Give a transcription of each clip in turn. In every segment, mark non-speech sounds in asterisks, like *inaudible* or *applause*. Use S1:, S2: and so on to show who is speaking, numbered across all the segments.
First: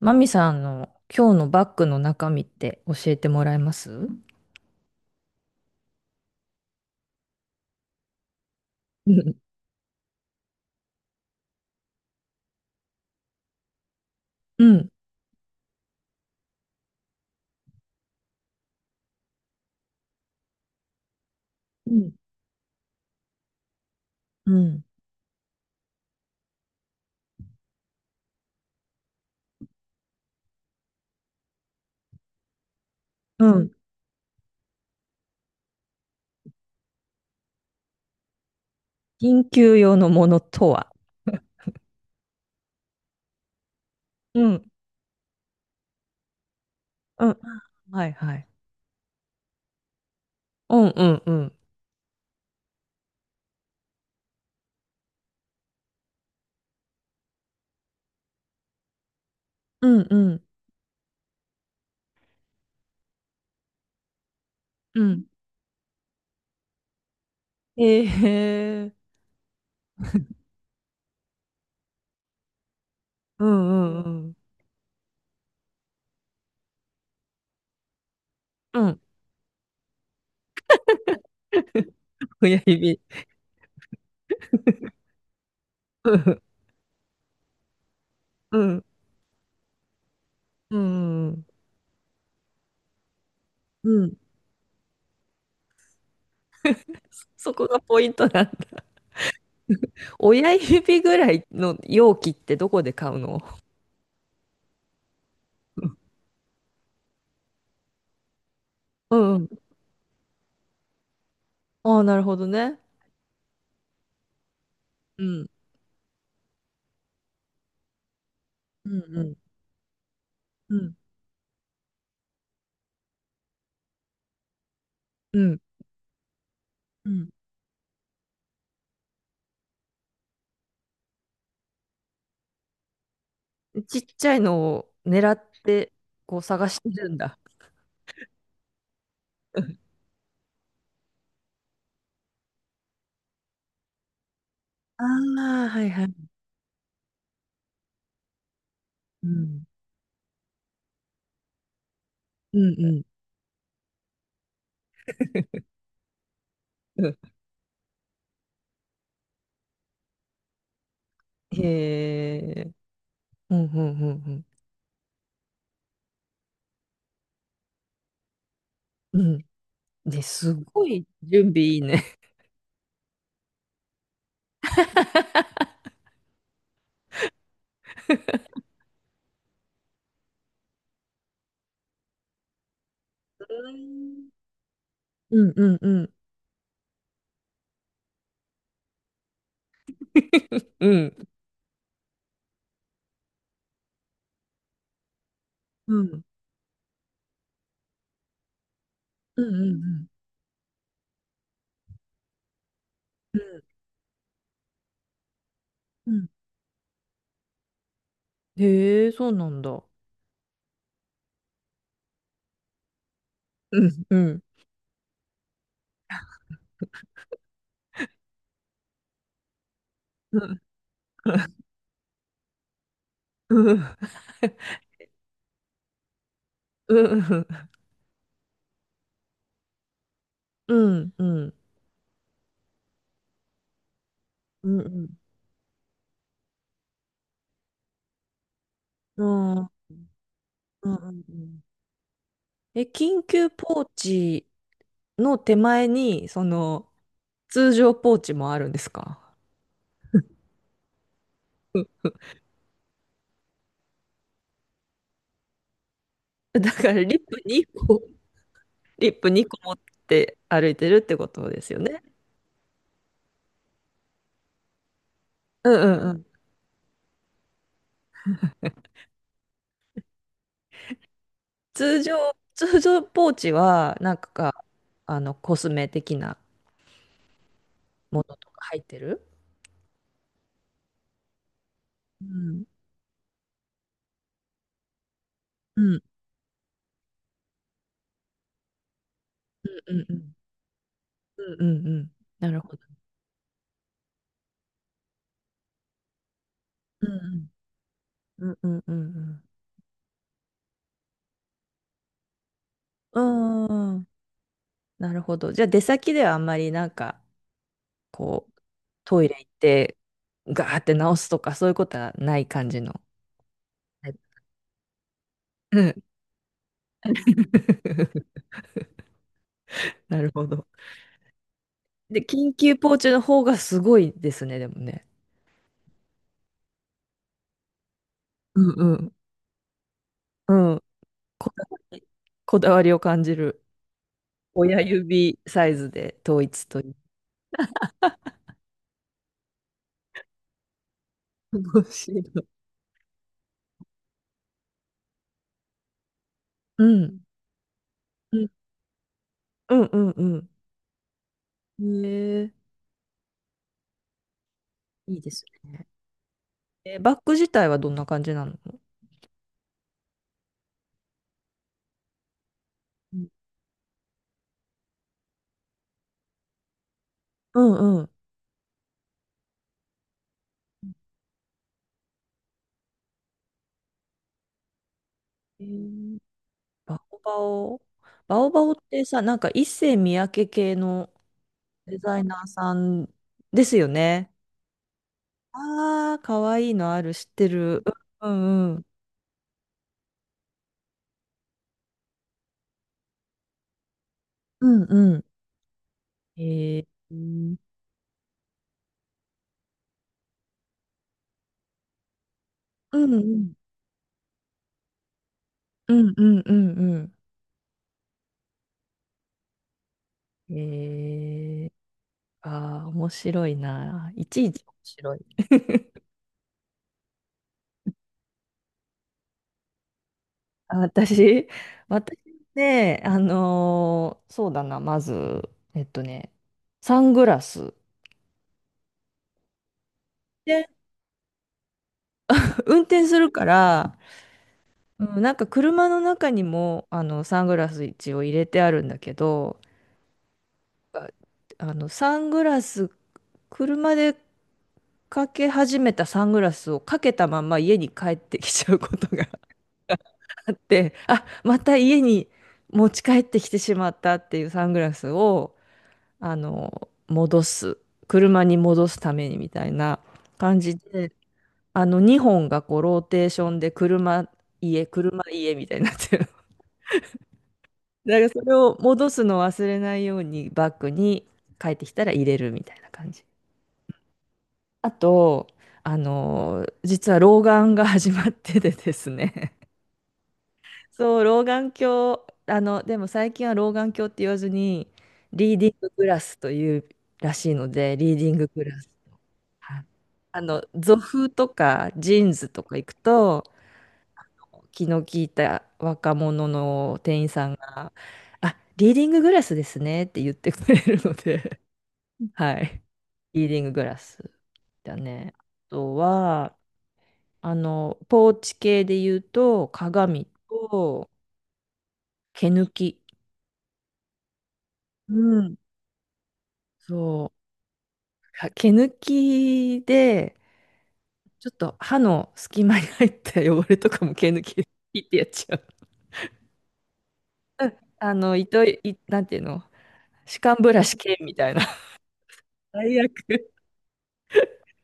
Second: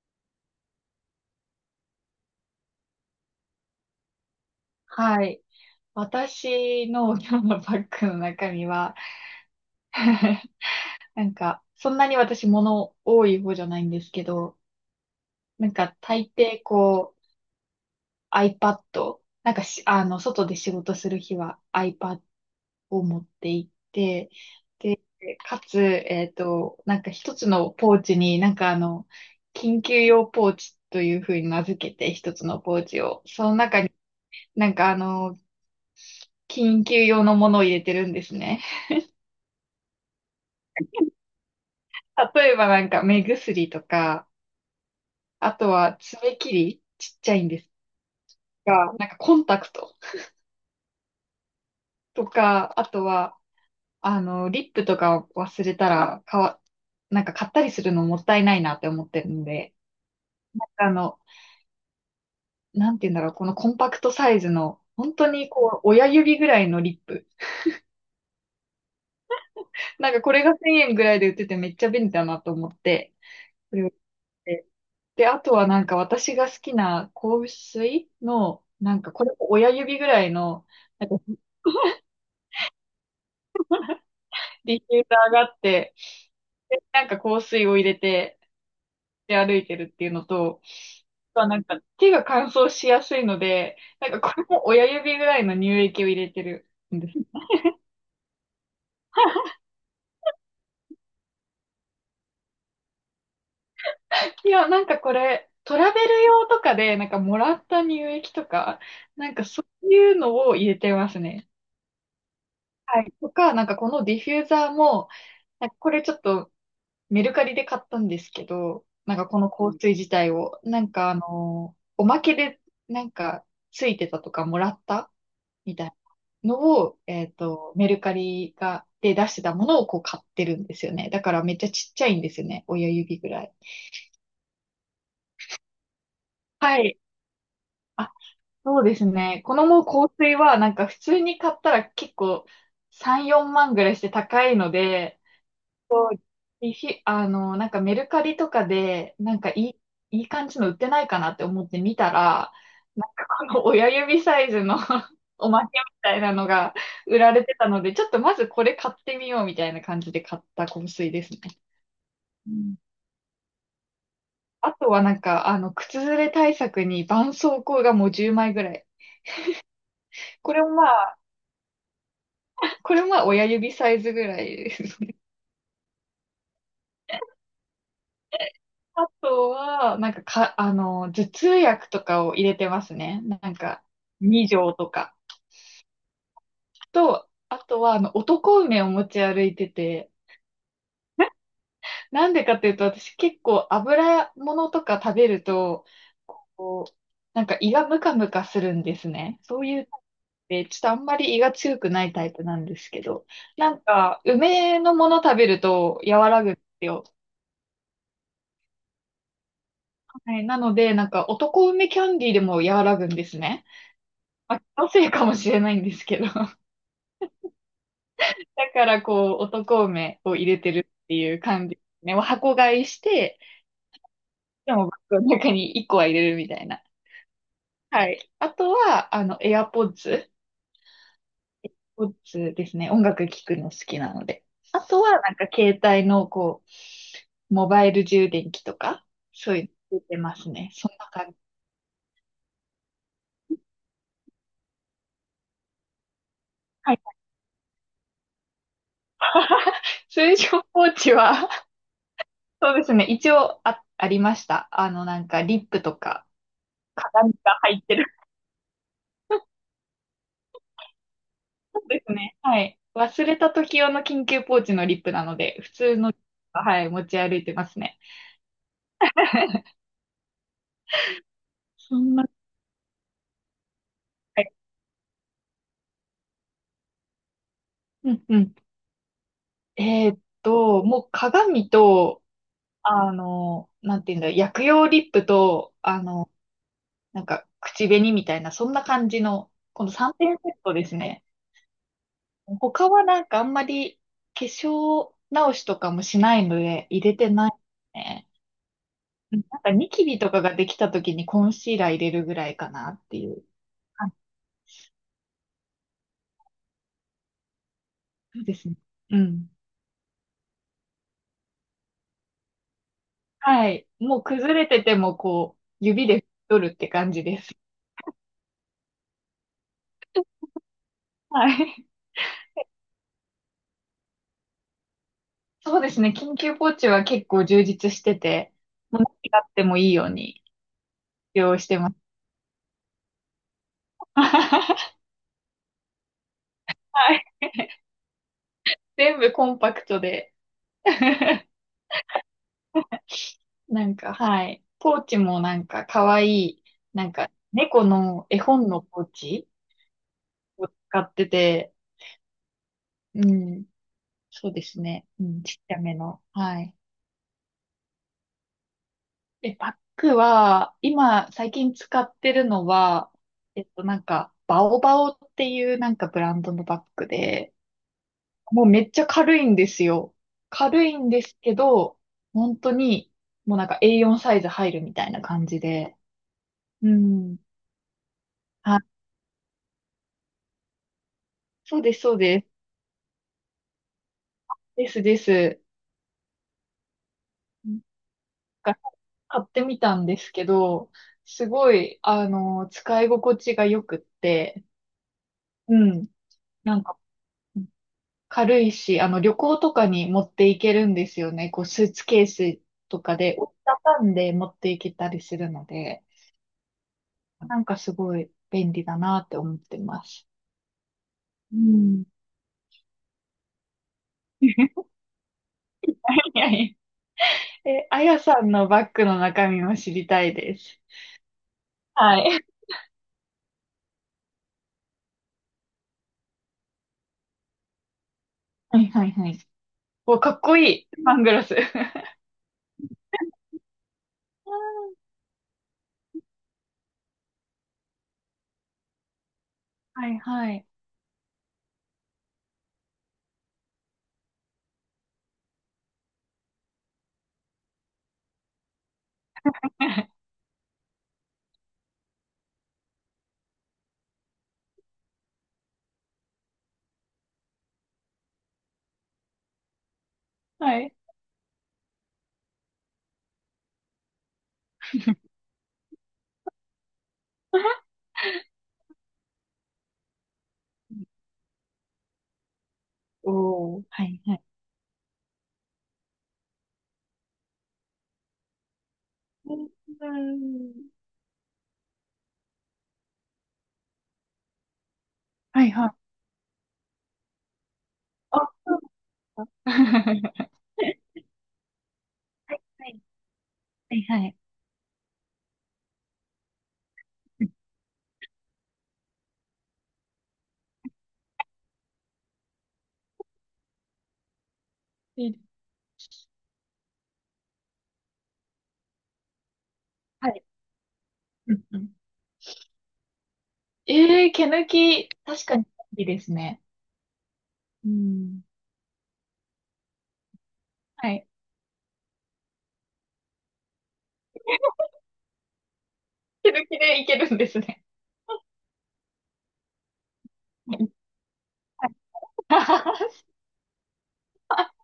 S1: マミさんの今日のバッグの中身って教えてもらえます？
S2: はい。私の *laughs* 今日のバッグの中身は
S1: うん。
S2: *laughs* なんか、そんなに私物多い方じゃないんですけど、
S1: うん、
S2: なんか大抵こう iPad、なんか、あの、外で仕事する日は
S1: うん。
S2: iPad を持って行って、
S1: うん。
S2: でかつ、なんか一つのポーチになんかあの、緊急用ポーチというふうに名付けて一つのポーチを、そ
S1: う
S2: の
S1: ん。
S2: 中になんかあの、緊急用のものを入れてるんですね。
S1: 緊急用のものとは？
S2: 例えばなんか目薬とか、
S1: うん。
S2: あとは爪切り、ちっ
S1: う
S2: ちゃ
S1: ん
S2: いんです
S1: はいはい。
S2: が、なんかコンタクト
S1: うんうんうん。
S2: とか、あとは、あの、リップとか忘れたら、なんか買ったりするのもったいないなって思ってるんで、
S1: うんうん。
S2: あの、なんて言うんだろう、このコンパクトサイズの、
S1: う
S2: 本
S1: ん。
S2: 当にこう、親指ぐらいのリップ。
S1: ええ
S2: なんかこれが1000円ぐらいで売っててめっちゃ便利だなと思って、
S1: う
S2: これを買っ
S1: んうん
S2: てで、あとはなんか私が好きな香水の、
S1: うん。う
S2: な
S1: ん。
S2: んかこれも親指ぐらいの、なんか
S1: 親指。
S2: ディフューザーがあって、
S1: うん
S2: で、なんか香水を入れて、
S1: うん
S2: で歩いてるっていうのと、
S1: うんう
S2: ま
S1: ん。
S2: あとはなんか手が乾燥しやすいので、
S1: う
S2: な
S1: ん。
S2: んかこれも親指ぐらいの乳液を入れてるんです。
S1: *laughs* そこがポイントなんだ。親指ぐらいの容器ってどこで買うの？
S2: *laughs* いや、なんかこれ、トラベル用とかで、なんかもらった乳液とか、
S1: う
S2: な
S1: ん
S2: ん
S1: う
S2: か
S1: ん。
S2: そういうのを入れてますね。
S1: ああ、なるほどね。
S2: はい。とか、なんかこのディフューザーも、
S1: うん。
S2: なんかこれちょっとメルカリで買ったんですけど、
S1: う
S2: なん
S1: ん。う
S2: か
S1: ん。
S2: この香水自体を、
S1: う
S2: なん
S1: ん。
S2: かあの、おまけでなんかついてたとかもらった
S1: うん
S2: みたいなのを、
S1: うん。
S2: メルカリが、で出してたものをこう買ってるんですよね。だからめっちゃちっちゃいんですよね。親指ぐらい。
S1: ちっちゃいのを狙って、こう探
S2: は
S1: して
S2: い。
S1: るんだ。
S2: あ、そうですね。このもう
S1: *laughs*
S2: 香水はなんか普通に買ったら結構3、4万ぐらいして高いの
S1: あ
S2: で、
S1: あ、はいはい。
S2: リフィ、あの、なんかメルカリとかで、
S1: う
S2: なんか
S1: ん。
S2: いい感じの売ってないかなって思って見たら、
S1: うんうん。
S2: なんかこの親指サイズの *laughs* お
S1: *laughs*
S2: まけみたいなのが
S1: うん
S2: 売られてたので、ちょっとまずこれ買ってみようみたいな感じで買った香水ですね。う
S1: へえ。
S2: ん。
S1: うんうんうん
S2: あとはなんか、あの、靴ずれ対策に絆創膏がもう10枚ぐらい。
S1: うん。うん。で、
S2: こ
S1: す
S2: れもま
S1: ごい
S2: あ、
S1: 準備いいね。
S2: これもまあ親指サイズぐらいですね。*laughs* あとは、なんか、あの、頭痛薬とかを入れてますね。なんか、2錠とか。
S1: うんうんうん。
S2: と、あとは、あの、男梅を持ち歩いてて、
S1: *laughs* うん。
S2: なんでかっていうと、私結構油物とか食べると、
S1: うん。
S2: こう、なんか胃がムカムカするんですね。
S1: うんう
S2: そ
S1: ん
S2: うい
S1: う
S2: う
S1: ん
S2: で、ちょっとあんまり胃が強くないタイプなんですけど、
S1: うん。
S2: なんか、梅のもの食べると
S1: うん。
S2: 和らぐんですよ。
S1: へえ、そうなんだ。
S2: はい、なので、なんか、男梅キャンディーでも和らぐんですね。
S1: うん。うん。
S2: まあ、気のせいかもしれないんですけど。*laughs* だから、こう、男梅を
S1: う
S2: 入れ
S1: ん。
S2: てるっていう感じですね。もう箱買いして、
S1: うん。
S2: でもバッグの中に1個は入れるみたいな。
S1: うん。
S2: はい。あとは、あの、AirPods。
S1: うん。うん。うん。
S2: p ですね。音楽聴くの好きなので。
S1: うん。
S2: あ
S1: うん。うん
S2: と
S1: う
S2: は、
S1: ん
S2: なんか携帯の、こう、モバイル充電器とか、そういうの出てますね。
S1: う
S2: そん
S1: ん
S2: な感
S1: う
S2: じ。
S1: ん、え、緊急ポーチの手前に、その、
S2: はい。
S1: 通常ポーチもあるんですか？
S2: *laughs* 通常ポーチは、そうですね。一応ありました。あの、なんか、リップとか、
S1: *laughs* だからリッ
S2: 鏡
S1: プ
S2: が
S1: 2
S2: 入って
S1: 個、
S2: る。
S1: リップ2個持って歩いてるってことですよ
S2: そう
S1: ね。
S2: ですね。はい。忘れた時用の緊急ポーチのリップなので、
S1: う
S2: 普通
S1: んうんう
S2: の、
S1: ん。
S2: はい、持ち歩いてますね。*laughs* そ
S1: 通
S2: んな。
S1: 常、通常ポーチは、
S2: はい。
S1: コスメ的な
S2: う
S1: も
S2: ん
S1: の
S2: う
S1: と
S2: ん。
S1: か入ってる？
S2: もう鏡と、
S1: うん。
S2: あの、なんていうんだ、薬用リップと、
S1: うん
S2: あの、なんか、口紅みたいな、そんな感じの、この
S1: うんう
S2: 3
S1: ん
S2: 点セットですね。
S1: うんうんうん。なるほど。
S2: 他はなんかあんまり化粧直しとかもしないので入
S1: う
S2: れてな
S1: ん
S2: いね。
S1: うんうんうんうんう
S2: うん。
S1: ん。
S2: なんかニキビとかができた時にコンシーラー入れるぐらいかなって
S1: う
S2: いう。
S1: ん
S2: あ、
S1: ん、なるほど。じゃあ出先ではあんまりなんか
S2: そう
S1: こう、
S2: ですね。う
S1: トイレ行
S2: ん。
S1: って、ガーって直すとか、そういうことはない感じの。
S2: はい。
S1: はい、
S2: もう崩れててもこう、
S1: うん。
S2: 指で取るって感じです。
S1: *laughs* なるほど。
S2: はい。
S1: で、緊急ポーチの方がすごいですね、でもね。
S2: そうですね。緊急ポーチは結構充実してて、
S1: うんう
S2: もう
S1: ん。
S2: 何があってもいいように
S1: うん。こ
S2: 用意
S1: だ
S2: して
S1: わ
S2: ます。
S1: り、こだわりを感じる。親
S2: *laughs*
S1: 指サイズで統一という。
S2: はい。全部コンパクトで。*laughs*
S1: 面白い。
S2: なんか、はい。ポーチもなんか可愛い、
S1: う
S2: なん
S1: ん。
S2: か猫の
S1: う
S2: 絵
S1: ん。
S2: 本のポーチ
S1: うんうん
S2: を使ってて、
S1: うん。へえ、
S2: うん。そうですね。
S1: いい
S2: う
S1: で
S2: ん、
S1: す
S2: ちっちゃ
S1: ね。
S2: めの。はい。
S1: え、バッグ自体はどんな感じなの？
S2: え、バッグは、今最近使ってるのは、
S1: うん
S2: なんか、バオバオっていうなんかブランドのバッグで、
S1: うんうん。
S2: もうめっちゃ軽いんですよ。軽いんですけど、本当に、もうなんか A4 サイズ入るみたいな感じ
S1: へ
S2: で。
S1: え、
S2: う
S1: バオ
S2: ん。
S1: バオ。バオバオっ
S2: あ、
S1: てさ、なんか一世三宅系の
S2: そうで
S1: デ
S2: す、そ
S1: ザ
S2: う
S1: イ
S2: で
S1: ナ
S2: す。
S1: ーさんですよね。
S2: ですです。
S1: ああ、かわいいのある、知って
S2: なん
S1: る。うんうん
S2: か
S1: うん。
S2: 買ってみたんですけど、すごい、あの、使い心地が良くって、
S1: うんう
S2: うん。
S1: ん。
S2: な
S1: え
S2: ん
S1: ー、
S2: か、
S1: うん
S2: 軽いし、あの、旅行とかに持っていけるんですよね。こう、スーツケース
S1: う
S2: とかで折
S1: ん
S2: りたたんで持っていけたりするの
S1: う
S2: で。
S1: んうんうん
S2: なんかすごい便利だなって思ってます。
S1: うん。
S2: う
S1: えー、
S2: ん。
S1: ああ、面白いな。いちいち面
S2: *laughs*
S1: 白い。
S2: いやいや、え、あやさんのバッグの中身も知りたいで
S1: あ、
S2: す。
S1: 私、*laughs* 私
S2: はい。
S1: ね、そうだな、まず、えっとね、サングラス。
S2: はいはいはい。お、かっこ
S1: で、
S2: いい。サングラス。*laughs*
S1: 運転するから、うん、なんか車の中にもあのサングラス一応入れてあるんだけど、
S2: はいはい。
S1: ああのサングラス、車でかけ始めたサングラスをかけたまま家に帰ってきちゃうことが *laughs*
S2: *laughs*
S1: あって、あ、また家に持ち帰ってきてしまったっていうサングラスを、あの、戻す、車に戻すためにみたいな感じ
S2: はい。
S1: で、あの2本がこうローテーションで車、家、車、
S2: *laughs*
S1: 家みたいになってる。だからそれを戻すのを忘れないようにバッグに帰ってきたら入れるみたいな感じ。
S2: おー、はいはい。
S1: あと、実は老眼が始まっててです
S2: う
S1: ね。
S2: ん、
S1: *laughs* そう、老眼鏡、でも最近は老眼鏡って言わずに、リー
S2: は
S1: ディ
S2: い
S1: ン
S2: は
S1: ググ
S2: い。
S1: ラスというらしいので、リーディン
S2: あ、
S1: ググ
S2: そ
S1: ラ
S2: う
S1: ス。はい、
S2: なんだ。 *laughs*
S1: ゾフとかジーンズ
S2: はい
S1: とか行
S2: は
S1: く
S2: い
S1: と、
S2: はいはい。
S1: 気の利いた若者の店員さんが、あ、リーディンググラスですねって言ってくれるので、*laughs* はい。リーディンググラスだ
S2: いい
S1: ね。
S2: で
S1: あ
S2: す、
S1: とは、ポーチ系で言うと、鏡
S2: はい。
S1: と
S2: うんうん。
S1: 毛抜き。
S2: えー、毛抜き、
S1: う
S2: 確
S1: ん。
S2: かにいいですね。
S1: そう。
S2: うん。
S1: 毛抜きで、
S2: はい。
S1: ちょっと歯の隙間に入った汚れとかも毛抜きで
S2: *laughs*
S1: ピッてやっちゃう。
S2: 気づきでいけるんですね。
S1: あの、糸い、なんていうの、歯間ブラシ
S2: *laughs*
S1: 系みたいな。最
S2: は
S1: 悪。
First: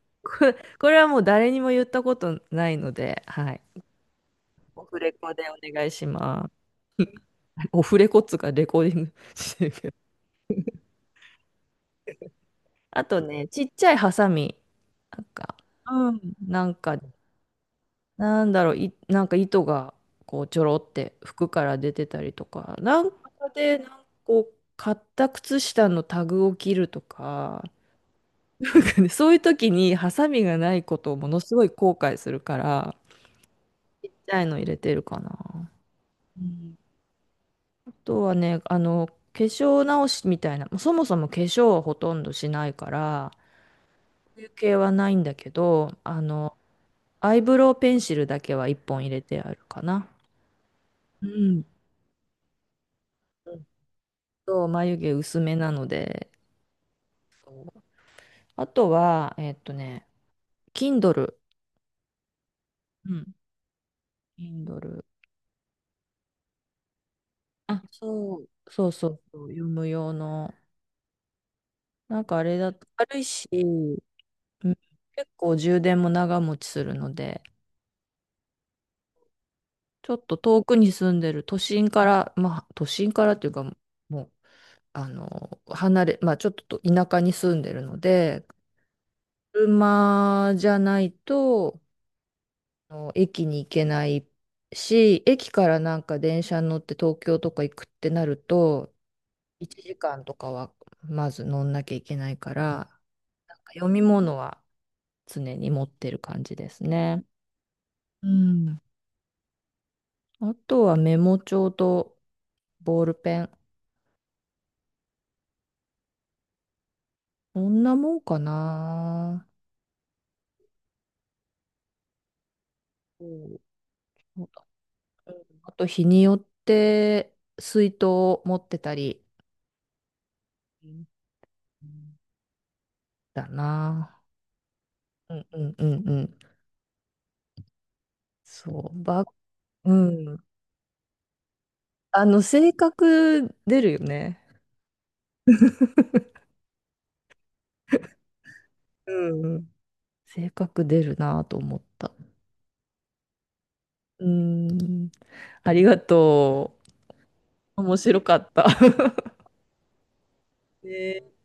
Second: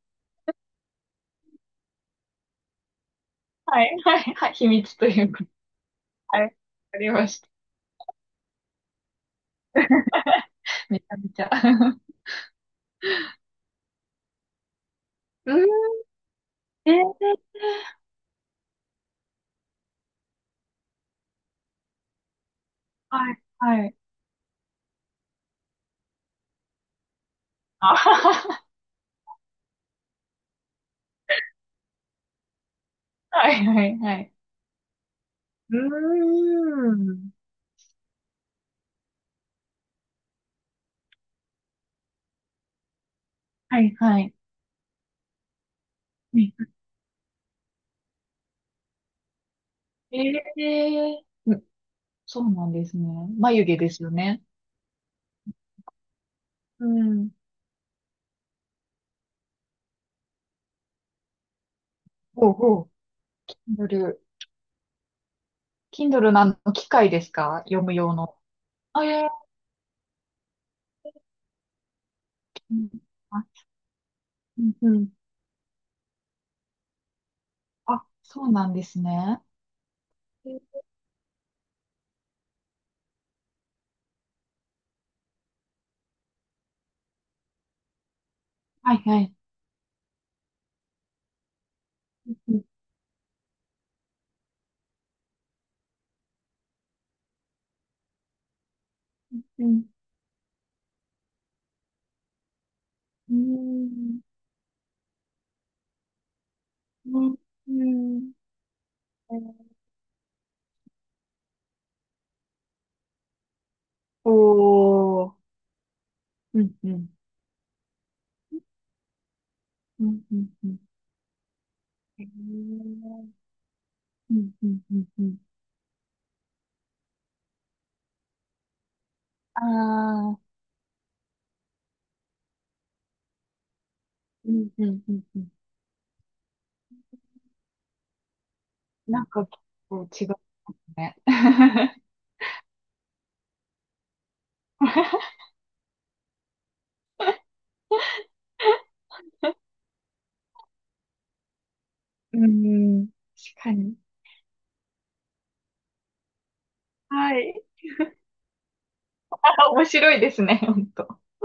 S1: *laughs* これ、これはもう誰にも言ったことないので、はい。
S2: い、はい、はい、秘
S1: オ
S2: 密
S1: フ
S2: と
S1: レ
S2: い
S1: コ
S2: う
S1: で
S2: こと。
S1: お願いし
S2: はい、わ
S1: ま
S2: かりました。
S1: す。*laughs* オフレコっつうか、レコーディングしてるけど。
S2: *laughs* めちゃめちゃ。*laughs*
S1: あとね、ちっちゃいハサミ、なん
S2: うー
S1: か、
S2: ん。
S1: うん、なん
S2: え
S1: か、
S2: ー、
S1: なんだろう、なんか糸が、こう、ちょろって服から出てたりとか、なん
S2: はい、
S1: かで、な
S2: は
S1: ん
S2: い。
S1: かこう、買った靴下のタグを切るとか、
S2: あは
S1: *laughs*
S2: は、
S1: なんかね、そういう時にハサミがないことをものすごい後悔するから、
S2: はい、はい、
S1: ちっ
S2: は
S1: ち
S2: い。
S1: ゃいの入れてるかな。
S2: う
S1: うん、
S2: ーん。
S1: とはね、化粧直しみたいな、まあそもそも化粧はほとんどしないから、
S2: はい、はい。
S1: 休憩はないんだけど、アイブロウペンシルだけは一本入れてあるかな。
S2: ええ
S1: う
S2: ー、うん、
S1: ん。
S2: そうなんですね。
S1: う
S2: 眉
S1: ん
S2: 毛ですよね。
S1: 眉毛薄めなので、
S2: うん。
S1: あとは、Kindle。
S2: ほうほう。
S1: うん。
S2: Kindle。
S1: Kindle。
S2: Kindle のあの機械ですか、
S1: あ、
S2: 読む用
S1: そ
S2: の。
S1: う。そう
S2: あ、
S1: そ
S2: いや
S1: う
S2: いや。
S1: そう、読む用の。なんかあれだと軽いし、
S2: あ、う
S1: う
S2: ん
S1: ん、
S2: うん。
S1: 結構充電も長持ちするので、
S2: あ、そうなんですね。
S1: ちょっと遠くに住んでる都心から、まあ都心からっていうかもう、あの、まあちょっと田舎に住んでるので、
S2: はいはい。
S1: 車じゃないと、
S2: うん
S1: あの駅に行けないし、駅からなんか電車に乗って東京とか行くってなると、
S2: う
S1: 1
S2: ん
S1: 時間とかはまず乗んなきゃいけないから、
S2: う
S1: なんか読み
S2: ん
S1: 物は常に持ってる感じです
S2: う
S1: ね。
S2: んう
S1: う
S2: ん。
S1: ん。あとはメモ帳とボールペン。
S2: おー。うんうん。
S1: そんなもんかな。
S2: うんうんうん。へー。
S1: うん、
S2: う
S1: そう
S2: ん
S1: だ。
S2: うんうんう
S1: う
S2: ん。
S1: ん、あと日によって水筒を持ってたり、
S2: ああ。
S1: うんだな。
S2: うんうんうん
S1: う
S2: う
S1: ん
S2: ん。
S1: うんうんうん。そう、
S2: なんか結
S1: う
S2: 構違う
S1: ん。
S2: ね。
S1: 性格出るよね。
S2: *laughs*
S1: うん、性格出るなと思った。
S2: うん、確かに。
S1: うん。ありがと
S2: はい。
S1: う。面白かった。*laughs*
S2: あ、面白いですね、本当。
S1: ね